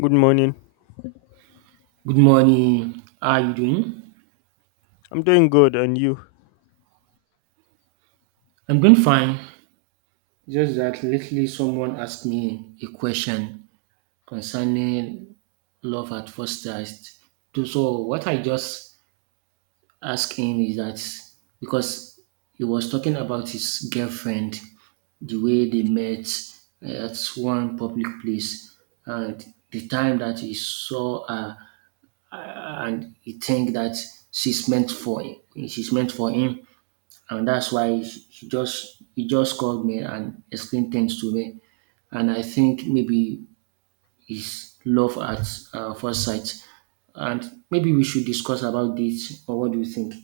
Good morning. Good morning. How are you doing? I'm doing good, and you? I'm doing fine. Just that lately someone asked me a question concerning love at first sight. So what I just asked him is that because he was talking about his girlfriend, the way they met at one public place, and the time that he saw her, uh, and he think that she's meant for him. She's meant for him, and that's why he just called me and explained things to me. And I think maybe his love at first sight, and maybe we should discuss about this. Or what do you think?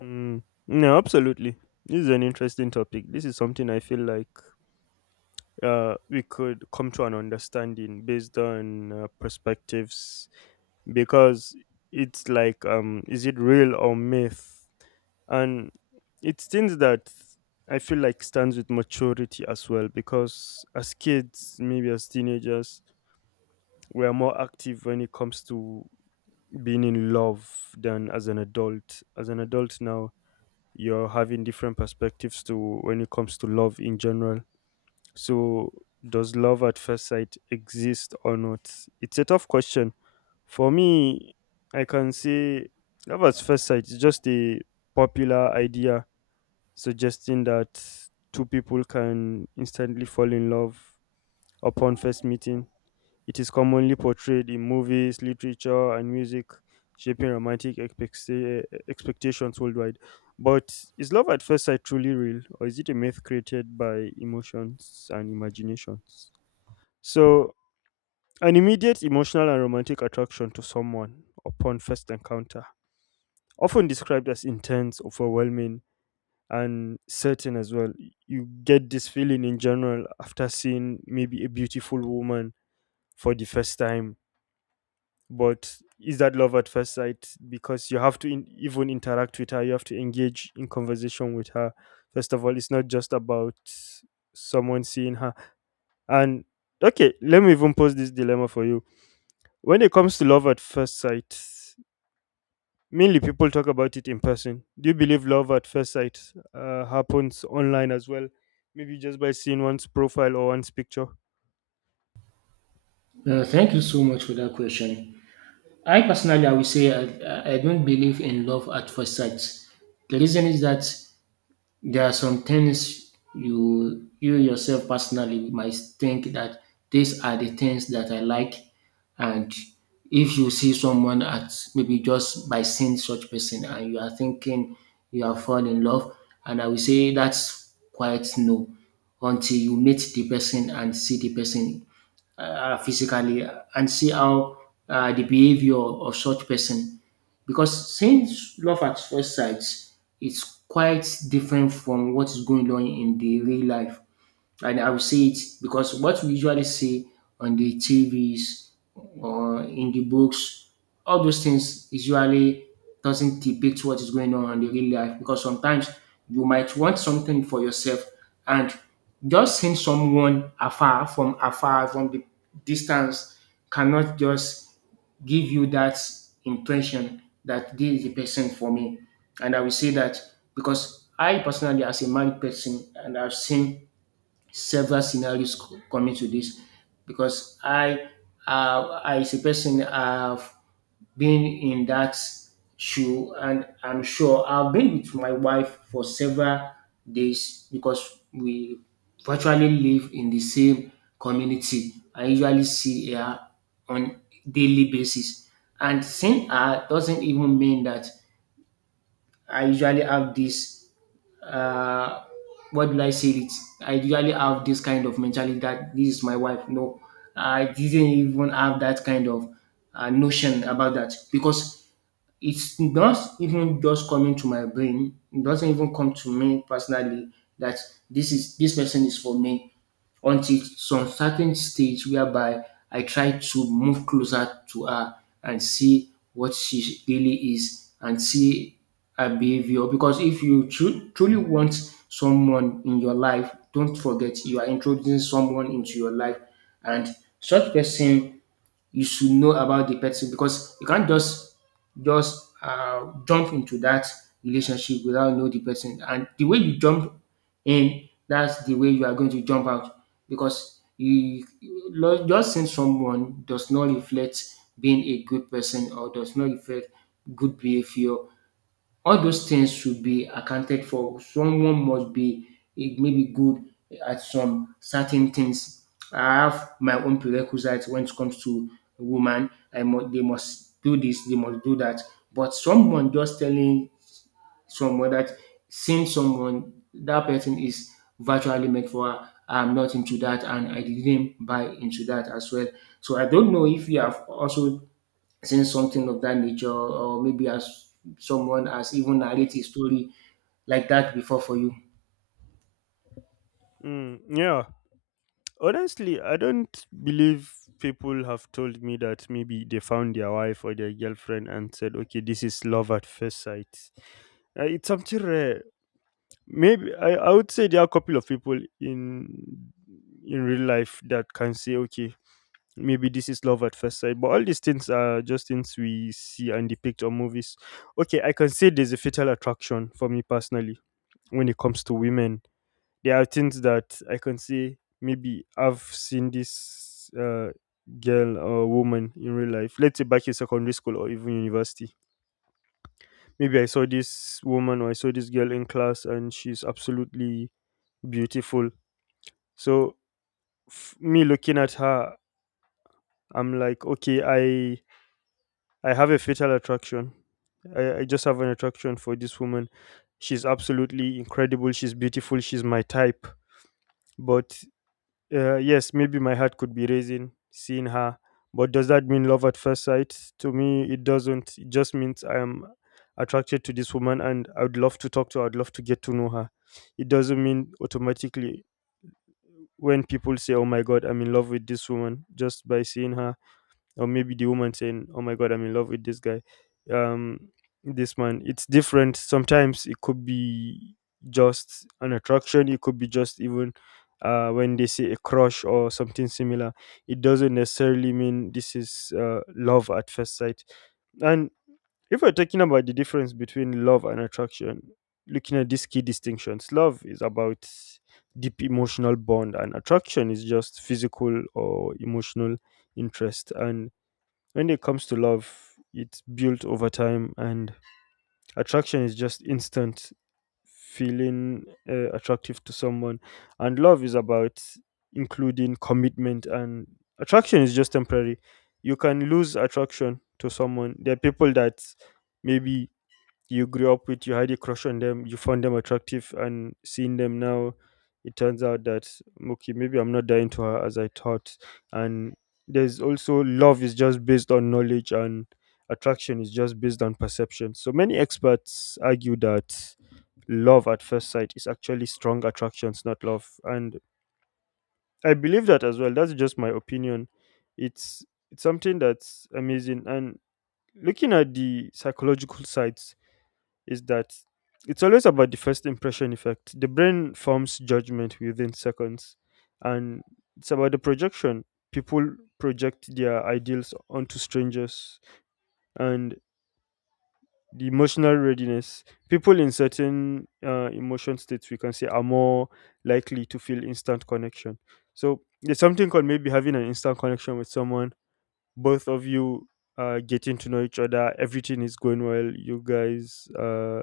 No, absolutely. This is an interesting topic. This is something I feel like we could come to an understanding based on perspectives because it's like, is it real or myth? And it's things that I feel like stands with maturity as well because as kids, maybe as teenagers, we are more active when it comes to being in love than as an adult. As an adult now, you're having different perspectives to when it comes to love in general. So, does love at first sight exist or not? It's a tough question. For me, I can say love at first sight is just a popular idea suggesting that two people can instantly fall in love upon first meeting. It is commonly portrayed in movies, literature, and music, shaping romantic expectations worldwide. But is love at first sight truly real, or is it a myth created by emotions and imaginations? So, an immediate emotional and romantic attraction to someone upon first encounter, often described as intense, overwhelming, and certain as well. You get this feeling in general after seeing maybe a beautiful woman for the first time, but is that love at first sight? Because you have to even interact with her, you have to engage in conversation with her. First of all, it's not just about someone seeing her. And okay, let me even pose this dilemma for you. When it comes to love at first sight, mainly people talk about it in person. Do you believe love at first sight happens online as well? Maybe just by seeing one's profile or one's picture. Thank you so much for that question. I personally, I would say I don't believe in love at first sight. The reason is that there are some things you yourself personally might think that these are the things that I like, and if you see someone at, maybe just by seeing such person and you are thinking you have fallen in love, and I will say that's quite no, until you meet the person and see the person physically, and see how the behavior of such person. Because since love at first sight, it's quite different from what is going on in the real life, and I will see it because what we usually see on the TVs or in the books, all those things usually doesn't depict what is going on in the real life, because sometimes you might want something for yourself, and just seeing someone afar, from afar from the distance, cannot just give you that impression that this is the person for me. And I will say that because I personally, as a married person, and I've seen several scenarios coming to this, because I as a person have been in that shoe, and I'm sure I've been with my wife for several days because we virtually live in the same community. I usually see her on daily basis, and seeing her doesn't even mean that I usually have this, uh, what will I say it? I usually have this kind of mentality that this is my wife. No, I didn't even have that kind of notion about that, because it's not even just coming to my brain. It doesn't even come to me personally that this person is for me, until some certain stage whereby I try to move closer to her and see what she really is, and see her behavior. Because if you truly want someone in your life, don't forget, you are introducing someone into your life, and such person, you should know about the person, because you can't just jump into that relationship without know the person. And the way you jump in, that's the way you are going to jump out, because just seeing someone does not reflect being a good person, or does not reflect good behavior. All those things should be accounted for. Someone must be maybe good at some certain things. I have my own prerequisites when it comes to woman. They must do this, they must do that. But someone just telling someone that, seeing someone, that person is virtually made for her, I'm not into that, and I didn't buy into that as well. So I don't know if you have also saying something of that nature, or maybe as someone has even narrated a story like that before for you. Mm, yeah, honestly, I don't believe. People have told me that maybe they found their wife or their girlfriend and said, okay, this is love at first sight. It's something rare. Maybe I would say there are a couple of people in real life that can say, okay, maybe this is love at first sight. But all these things are just things we see and depict on movies. Okay, I can say there's a fatal attraction for me personally when it comes to women. There are things that I can say maybe I've seen this girl or woman in real life. Let's say back in secondary school or even university. Maybe I saw this woman or I saw this girl in class and she's absolutely beautiful. So me looking at her, I'm like, okay, I have a fatal attraction. I just have an attraction for this woman. She's absolutely incredible. She's beautiful. She's my type. But yes, maybe my heart could be raising seeing her, but does that mean love at first sight? To me, it doesn't. It just means I am attracted to this woman and I would love to talk to her, I'd love to get to know her. It doesn't mean automatically. When people say, oh my God, I'm in love with this woman just by seeing her, or maybe the woman saying, oh my god, I'm in love with this guy, um this man, it's different. Sometimes it could be just an attraction, it could be just even when they say a crush or something similar. It doesn't necessarily mean this is love at first sight. And if we're talking about the difference between love and attraction, looking at these key distinctions, love is about deep emotional bond and attraction is just physical or emotional interest. And when it comes to love, it's built over time, and attraction is just instant feeling attractive to someone. And love is about including commitment, and attraction is just temporary. You can lose attraction to someone. There are people that maybe you grew up with, you had a crush on them, you found them attractive, and seeing them now, it turns out that okay, maybe I'm not that into her as I thought. And there's also love is just based on knowledge, and attraction is just based on perception. So many experts argue that love at first sight is actually strong attractions, not love. And I believe that as well. That's just my opinion. It's it's something that's amazing. And looking at the psychological side is that it's always about the first impression effect. The brain forms judgment within seconds, and it's about the projection. People project their ideals onto strangers, and the emotional readiness. People in certain emotion states, we can say, are more likely to feel instant connection. So there's something called maybe having an instant connection with someone. Both of you getting to know each other. Everything is going well. You guys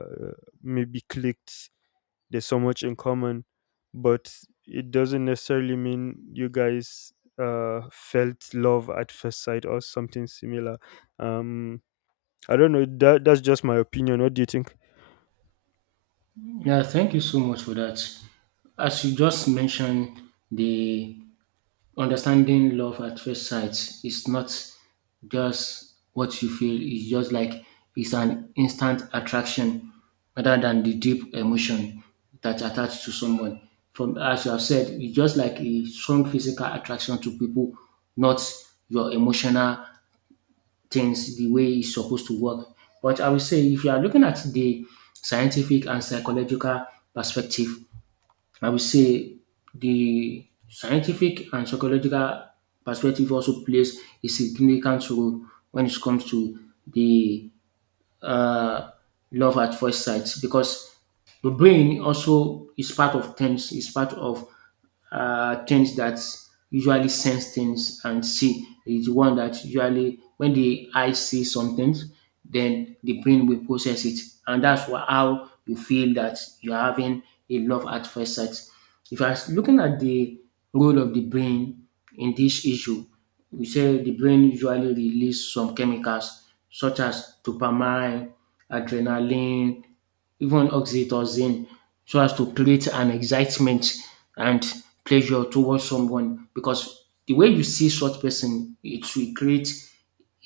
maybe clicked, there's so much in common, but it doesn't necessarily mean you guys felt love at first sight or something similar. um I don't know, that that's just my opinion. What do you think? Yeah, thank you so much for that. As you just mentioned, the understanding love at first sight is not just what you feel, it's just like it's an instant attraction rather than the deep emotion that's attached to someone. From, as you have said, it's just like a strong physical attraction to people, not your emotional things the way it's supposed to work. But I would say, if you are looking at the scientific and psychological perspective, I would say the scientific and psychological perspective also plays a significant role when it comes to the uh, love at first sight, because the brain also is part of things, is part of things that usually sense things and see, is the one that usually, when the eye sees some things, then the brain will process it, and that's why how you feel that you're having a love at first sight. If I was looking at the role of the brain in this issue, we say the brain usually release some chemicals such as dopamine, adrenaline, even oxytocin, so as to create an excitement and pleasure towards someone, because the way you see such person, it will create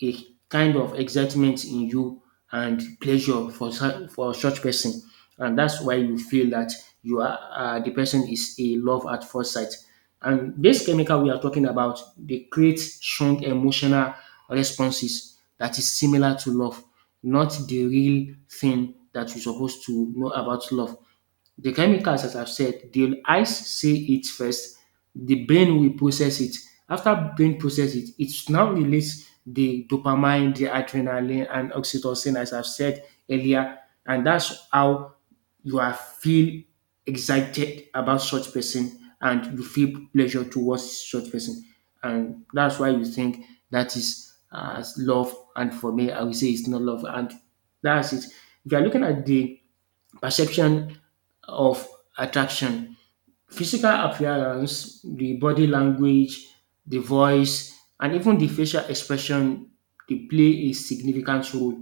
a kind of excitement in you and pleasure for such person, and that's why you feel that you are the person is a love at first sight. And this chemical we are talking about, they create strong emotional responses that is similar to love, not the real thing that you're supposed to know about love. The chemicals, as I've said, the eyes see it first, the brain will process it. After brain process it, it now release the dopamine, the adrenaline, and oxytocin, as I've said earlier, and that's how you are feel excited about such person, and you feel pleasure towards such person, and that's why you think that is love. And for me, I will say it's not love, and that's it. If you are looking at the perception of attraction. Physical appearance, the body language, the voice, and even the facial expression, they play a significant role.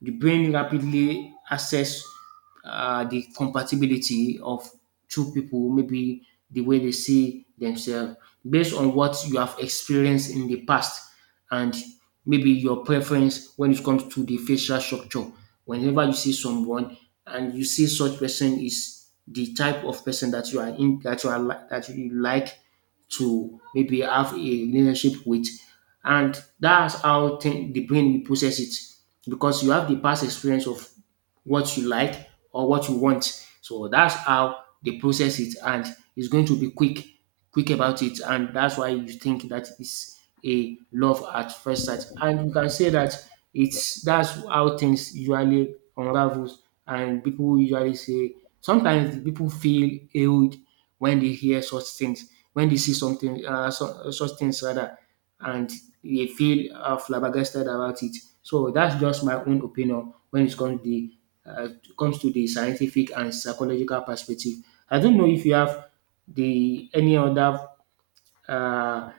The brain rapidly assess the compatibility of two people, maybe the way they see themselves, based on what you have experienced in the past, and maybe your preference when it comes to the facial structure. Whenever you see someone and you see such person is the type of person that you like to maybe have a relationship with, and that's how thing, the brain will process it, because you have the past experience of what you like or what you want. So that's how they process it, and it's going to be quick about it, and that's why you think that is a love at first sight. And you can say that it's that's how things usually unravels, and people usually say, sometimes people feel old when they hear such things, when they see something, such things rather, and they feel flabbergasted about it. So that's just my own opinion when it comes to uh, the scientific and psychological perspective. I don't know if you have the any other uh,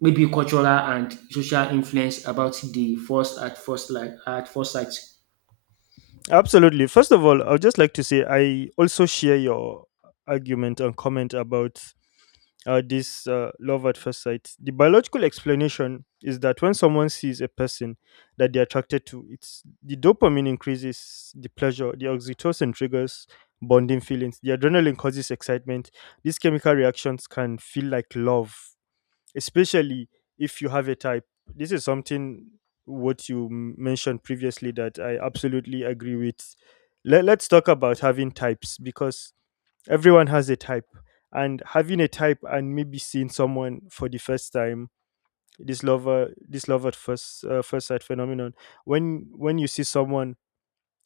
maybe cultural and social influence about the first at first sight. Absolutely. First of all, I'd just like to say I also share your argument and comment about this love at first sight. The biological explanation is that when someone sees a person that they're attracted to, it's the dopamine increases the pleasure, the oxytocin triggers bonding feelings, the adrenaline causes excitement. These chemical reactions can feel like love, especially if you have a type. This is something what you mentioned previously that I absolutely agree with. Let's talk about having types because everyone has a type, and having a type and maybe seeing someone for the first time, this lover, this love at first sight phenomenon. When you see someone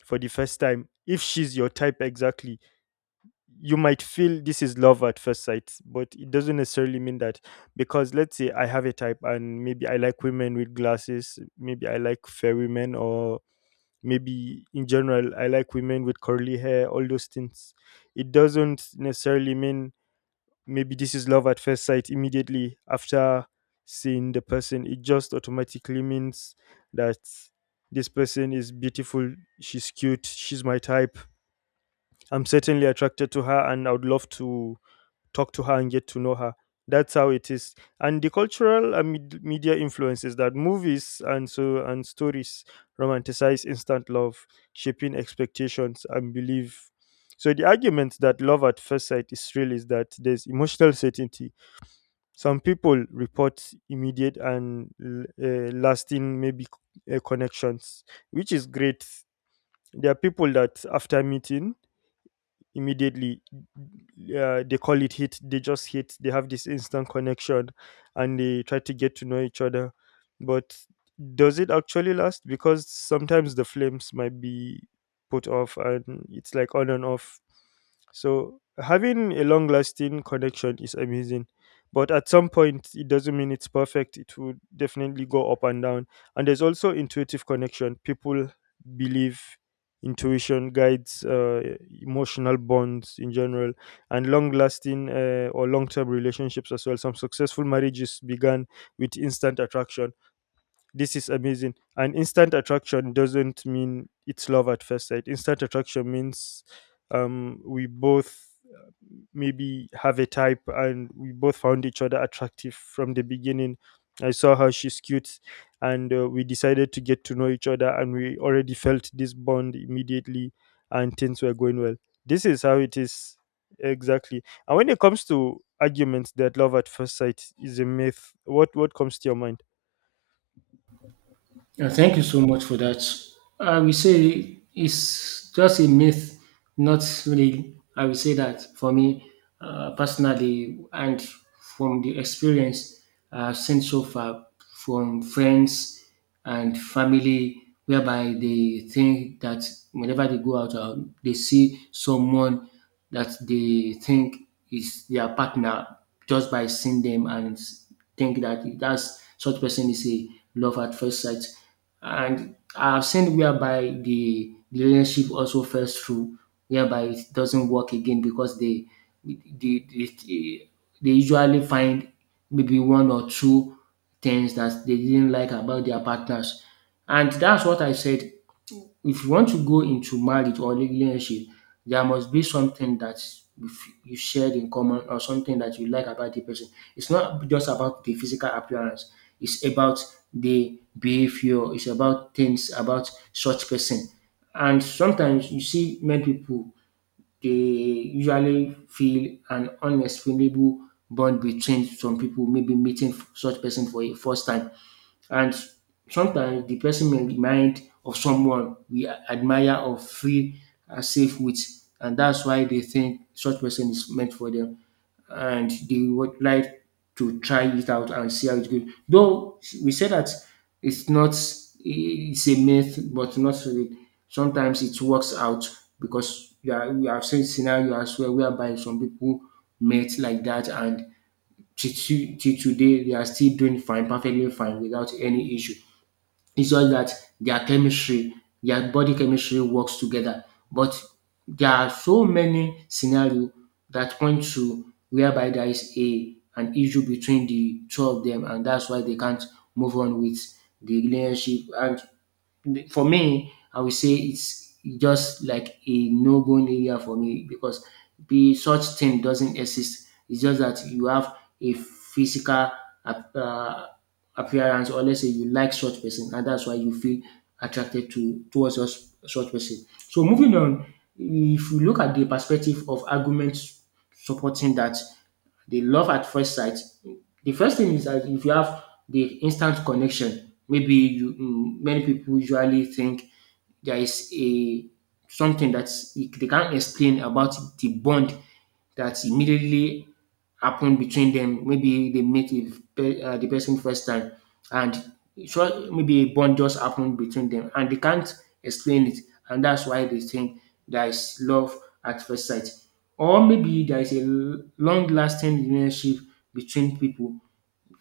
for the first time, if she's your type exactly, you might feel this is love at first sight, but it doesn't necessarily mean that, because let's say I have a type and maybe I like women with glasses, maybe I like fair women, or maybe in general I like women with curly hair, all those things. It doesn't necessarily mean maybe this is love at first sight. Immediately after seeing the person, it just automatically means that this person is beautiful, she's cute, she's my type. I'm certainly attracted to her and I would love to talk to her and get to know her. That's how it is. And the cultural and media influences, that movies and so and stories romanticize instant love, shaping expectations and belief. So the argument that love at first sight is real is that there's emotional certainty. Some people report immediate and lasting, maybe connections, which is great. There are people that after meeting, immediately they call it hit, they just hit, they have this instant connection and they try to get to know each other. But does it actually last? Because sometimes the flames might be put off and it's like on and off. So having a long lasting connection is amazing. But at some point, it doesn't mean it's perfect. It would definitely go up and down. And there's also intuitive connection. People believe intuition guides emotional bonds in general and long lasting or long term relationships as well. Some successful marriages began with instant attraction. This is amazing. And instant attraction doesn't mean it's love at first sight. Instant attraction means we both uh, maybe have a type and we both found each other attractive from the beginning. I saw how she's cute, and we decided to get to know each other and we already felt this bond immediately and things were going well. This is how it is exactly. And when it comes to arguments that love at first sight is a myth, what comes to your mind? Yeah, thank you so much for that. I will say it's just a myth, not really. I will say that for me personally, and from the experience I've seen so far from friends and family, whereby they think that whenever they go out, they see someone that they think is their partner, just by seeing them and think that that's such person is a love at first sight. And I've seen whereby the relationship also falls through, whereby it doesn't work again because they, they, they usually find maybe one or two things that they didn't like about their partners. And that's what I said, if you want to go into marriage or relationship, there must be something that you shared in common, or something that you like about the person. It's not just about the physical appearance. It's about the behavior. It's about things about such person. And sometimes you see many people, they usually feel an unexplainable bond between some people, maybe meeting such person for a first time, and sometimes the person may remind of someone we admire or feel safe with, and that's why they think such person is meant for them, and they would like to try it out and see how it goes. Though we say that it's not it's a myth, but not really. Sometimes it works out, because we have seen scenario as well whereby some people met like that, and till till today they are still doing fine, perfectly fine without any issue. It's just that their chemistry, their body chemistry works together. But there are so many scenario that point to whereby there is a an issue between the two of them, and that's why they can't move on with the relationship. And for me, I would say it's just like a no-go area for me, because the such thing doesn't exist. It's just that you have a physical ap- uh, appearance, or let's say you like such person, and that's why you feel attracted to towards such person. So moving on, if you look at the perspective of arguments supporting that, the love at first sight, the first thing is that if you have the instant connection, maybe many people usually think there is a something that they can't explain about the bond that immediately happened between them. Maybe they met with the person first time, and so maybe a bond just happened between them, and they can't explain it, and that's why they think there is love at first sight, or maybe there is a long lasting relationship between people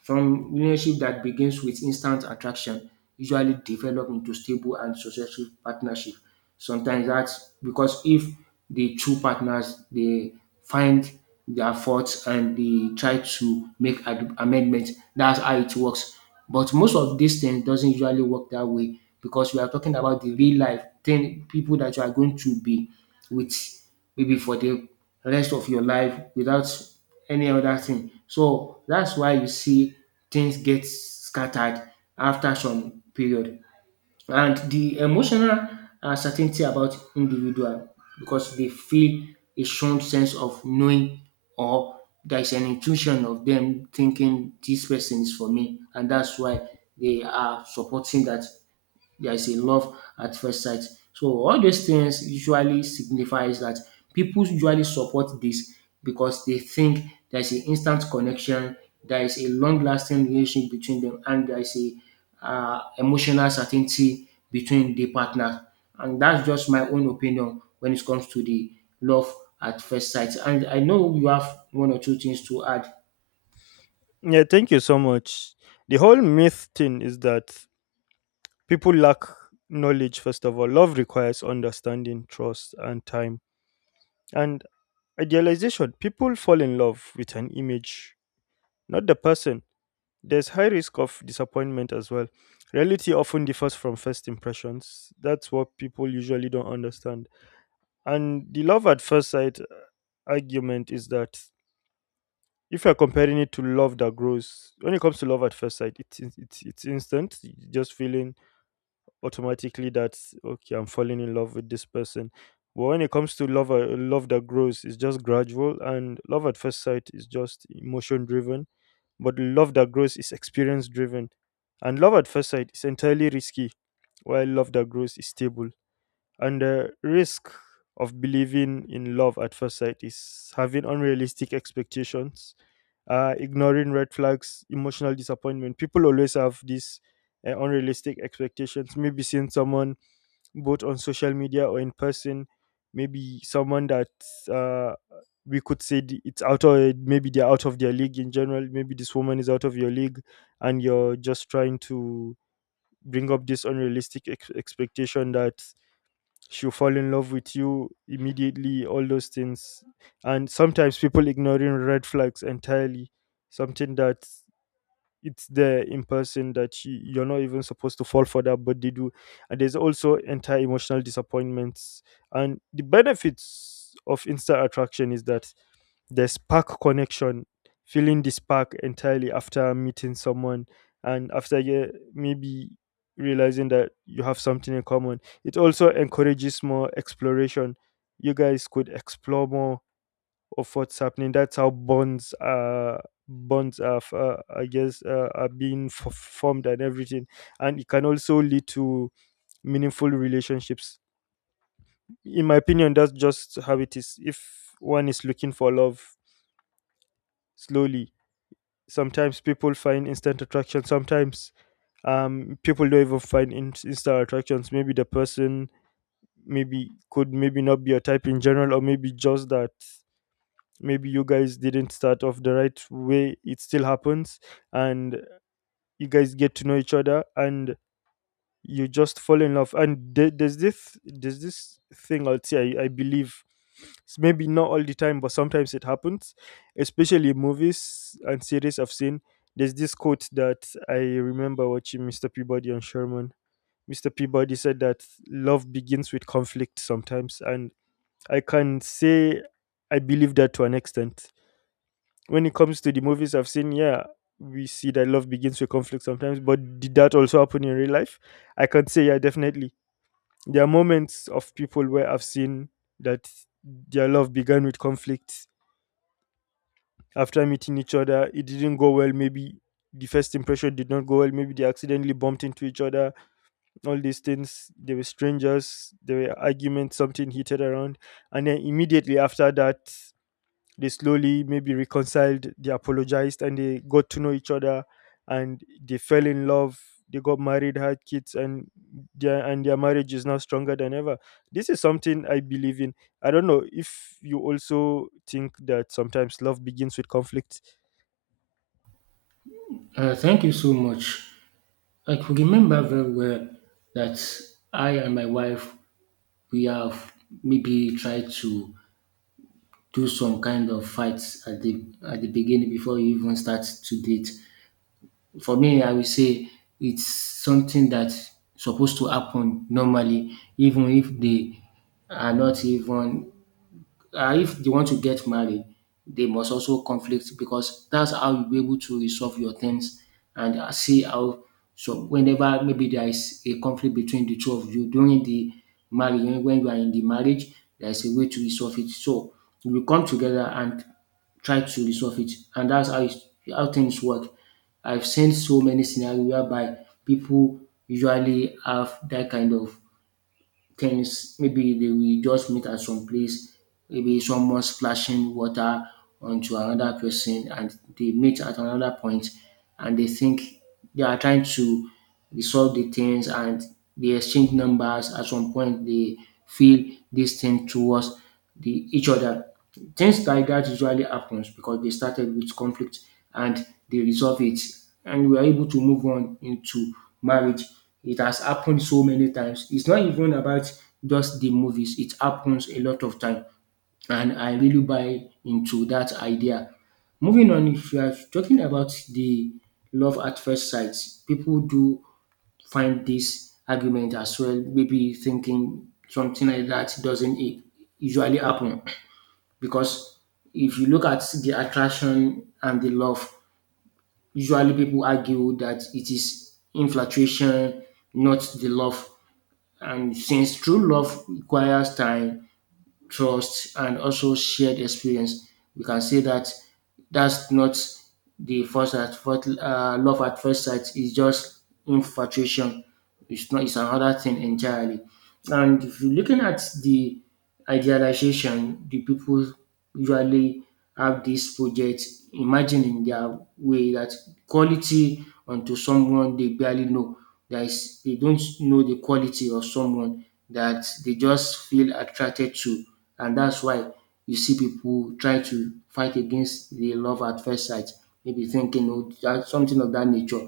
from relationship that begins with instant attraction usually develop into stable and successful partnership. Sometimes that's because if the two partners they find their faults and they try to make amendments, that's how it works. But most of these things doesn't usually work that way, because we are talking about the real life thing, people that you are going to be with maybe for the rest of your life without any other thing. So that's why you see things get scattered after some period. And the emotional uncertainty about individual, because they feel a strong sense of knowing, or there is an intuition of them thinking this person is for me, and that's why they are supporting that there is a love at first sight. So all those things usually signifies that people usually support this because they think there is an instant connection, there is a long-lasting relationship between them, and there is a emotional certainty between the partners. And that's just my own opinion when it comes to the love at first sight. And I know you have one or two things to add. Yeah, thank you so much. The whole myth thing is that people lack knowledge, first of all. Love requires understanding, trust, and time. And idealization, people fall in love with an image, not the person. There's high risk of disappointment as well. Reality often differs from first impressions. That's what people usually don't understand. And the love at first sight argument is that if you're comparing it to love that grows, when it comes to love at first sight, it's it's instant. You just feeling automatically that okay, I'm falling in love with this person. But when it comes to love, love that grows is just gradual, and love at first sight is just emotion driven. But love that grows is experience driven, and love at first sight is entirely risky, while love that grows is stable. And the risk of believing in love at first sight is having unrealistic expectations, ignoring red flags, emotional disappointment. People always have these unrealistic expectations. Maybe seeing someone both on social media or in person, maybe someone that uh, we could say it's out of, maybe they're out of their league in general. Maybe this woman is out of your league, and you're just trying to bring up this expectation that she'll fall in love with you immediately, all those things. And sometimes people ignoring red flags entirely, something that it's there in person that you're not even supposed to fall for that, but they do, and there's also entire emotional disappointments, and the benefits of instant attraction is that the spark connection, feeling the spark entirely after meeting someone, and after you maybe realizing that you have something in common, it also encourages more exploration. You guys could explore more of what's happening. That's how bonds are, f- I guess, are being formed and everything. And it can also lead to meaningful relationships. In my opinion, that's just how it is. If one is looking for love slowly, sometimes people find instant attraction. Sometimes people don't even find instant attractions. Maybe the person maybe could maybe not be your type in general, or maybe just that maybe you guys didn't start off the right way. It still happens, and you guys get to know each other, and you just fall in love. And there's this thing I'll say. I believe, maybe not all the time, but sometimes it happens, especially in movies and series I've seen. There's this quote that I remember watching Mr. Peabody and Sherman. Mr. Peabody said that love begins with conflict sometimes, and I can say I believe that to an extent. When it comes to the movies I've seen, yeah, we see that love begins with conflict sometimes, but did that also happen in real life? I can say, yeah, definitely. There are moments of people where I've seen that their love began with conflict. After meeting each other, it didn't go well. Maybe the first impression did not go well. Maybe they accidentally bumped into each other. All these things, they were strangers, there were arguments, something heated around. And then immediately after that, they slowly maybe reconciled, they apologized, and they got to know each other, and they fell in love. They got married, had kids, and their marriage is now stronger than ever. This is something I believe in. I don't know if you also think that sometimes love begins with conflict. Thank you so much. I could remember very well that I and my wife we have maybe tried to do some kind of fights at the beginning before you even start to date. For me, I will say it's something that supposed to happen normally, even if they are not even if they want to get married, they must also conflict, because that's how you'll be able to resolve your things and see how. So whenever maybe there is a conflict between the two of you during the marriage, when you are in the marriage, there is a way to resolve it. So you will come together and try to resolve it, and that's how things work. I've seen so many scenarios whereby people usually have that kind of things. Maybe they will just meet at some place, maybe someone splashing water onto another person, and they meet at another point, and they think they are trying to resolve the things, and they exchange numbers. At some point, they feel this thing towards the each other. Things like that usually happens because they started with conflict and they resolve it and we are able to move on into marriage. It has happened so many times. It's not even about just the movies. It happens a lot of time and I really buy into that idea. Moving on, if you are talking about the love at first sight, people do find this argument as well. Maybe thinking something like that doesn't usually happen, because if you look at the attraction and the love, usually people argue that it is infatuation, not the love. And since true love requires time, trust, and also shared experience, we can say that that's not the first at first love at first sight. It's just infatuation. It's not. It's another thing entirely. And if you're looking at the idealization, the people usually have this project imagining their way that quality onto someone they barely know. That is, they don't know the quality of someone that they just feel attracted to. And that's why you see people try to fight against the love at first sight, maybe thinking oh, that something of that nature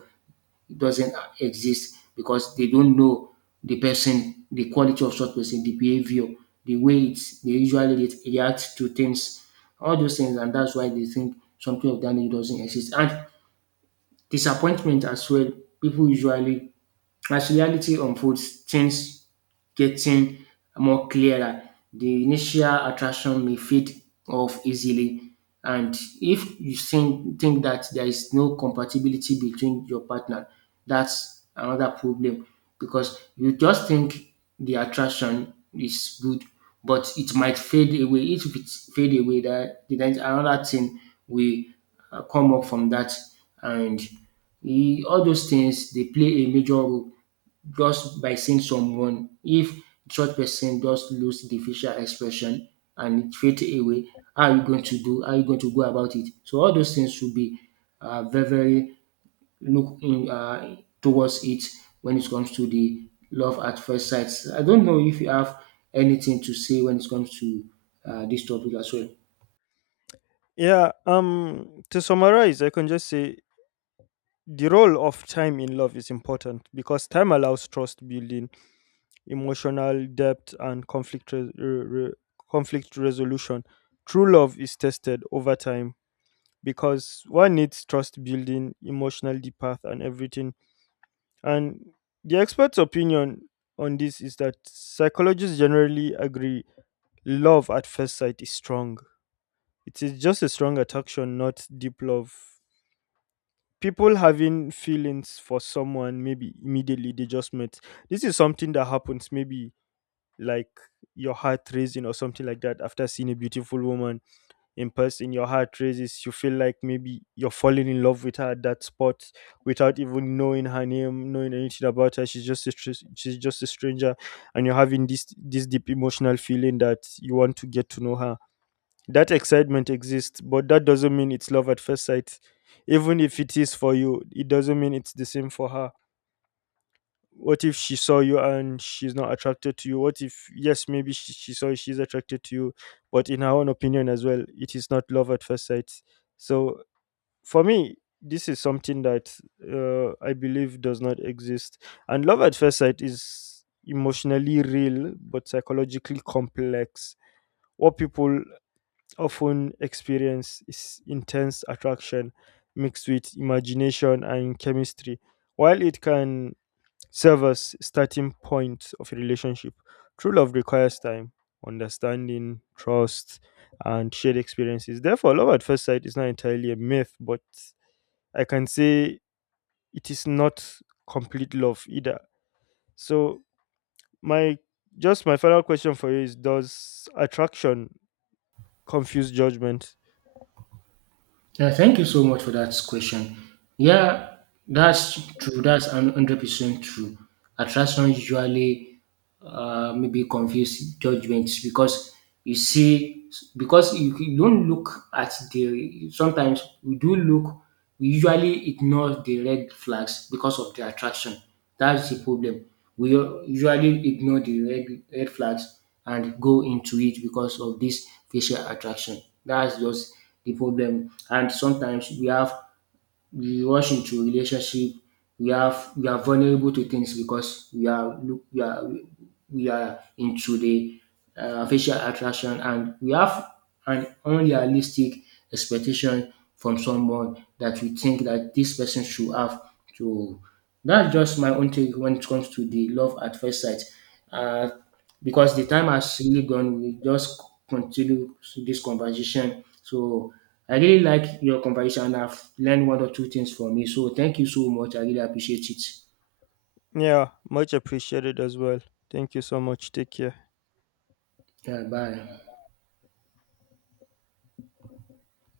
doesn't exist because they don't know the person, the quality of such person, the behavior, the way it's, they usually react to things, all those things, and that's why they think something of that nature doesn't exist. And disappointment as well, people usually, as reality unfolds, things getting more clearer. The initial attraction may fade off easily. And if you think that there is no compatibility between your partner, that's another problem, because you just think the attraction is good, but it might fade away. If it fade away, that then another thing will come up from that, and all those things they play a major role just by seeing someone. If such person just lose the facial expression and it fade away, how are you going to do? How are you going to go about it? So all those things should be very very look in, towards it when it comes to the love at first sight. I don't know if you have anything to say when it comes to this topic as well. Yeah, to summarize, I can just say the role of time in love is important because time allows trust building, emotional depth, and conflict re- re- re- conflict resolution. True love is tested over time because one needs trust building, emotional depth, and everything. And the expert's opinion on this is that psychologists generally agree love at first sight is strong. It is just a strong attraction, not deep love. People having feelings for someone, maybe immediately they just met. This is something that happens, maybe like your heart raising or something like that. After seeing a beautiful woman in person, your heart raises, you feel like maybe you're falling in love with her at that spot without even knowing her name, knowing anything about her. She's just a stranger, and you're having this deep emotional feeling that you want to get to know her. That excitement exists, but that doesn't mean it's love at first sight. Even if it is for you, it doesn't mean it's the same for her. What if she saw you and she's not attracted to you? What if, yes, maybe she saw you, she's attracted to you, but in her own opinion as well, it is not love at first sight. So, for me, this is something that I believe does not exist. And love at first sight is emotionally real but psychologically complex. What people often experience is intense attraction mixed with imagination and chemistry. While it can serve as starting point of a relationship, true love requires time, understanding, trust, and shared experiences. Therefore, love at first sight is not entirely a myth, but I can say it is not complete love either. So, my my final question for you is: does attraction confused judgment. Yeah, thank you so much for that question. Yeah, that's true. That's 100% true. Attraction usually maybe confuse judgments, because you see because you don't look at the sometimes we do look we usually ignore the red flags because of the attraction. That's the problem. We usually ignore the red flags and go into it because of this facial attraction. That's just the problem. And sometimes we rush into relationship, we are vulnerable to things, because we are into the facial attraction, and we have an unrealistic expectation from someone that we think that this person should have. So that's just my own take when it comes to the love at first sight, uh, because the time has really gone, we just continue this conversation. So I really like your conversation. I've learned one or two things from you. So thank you so much. I really appreciate it. Yeah, much appreciated as well. Thank you so much. Take care. Yeah, bye.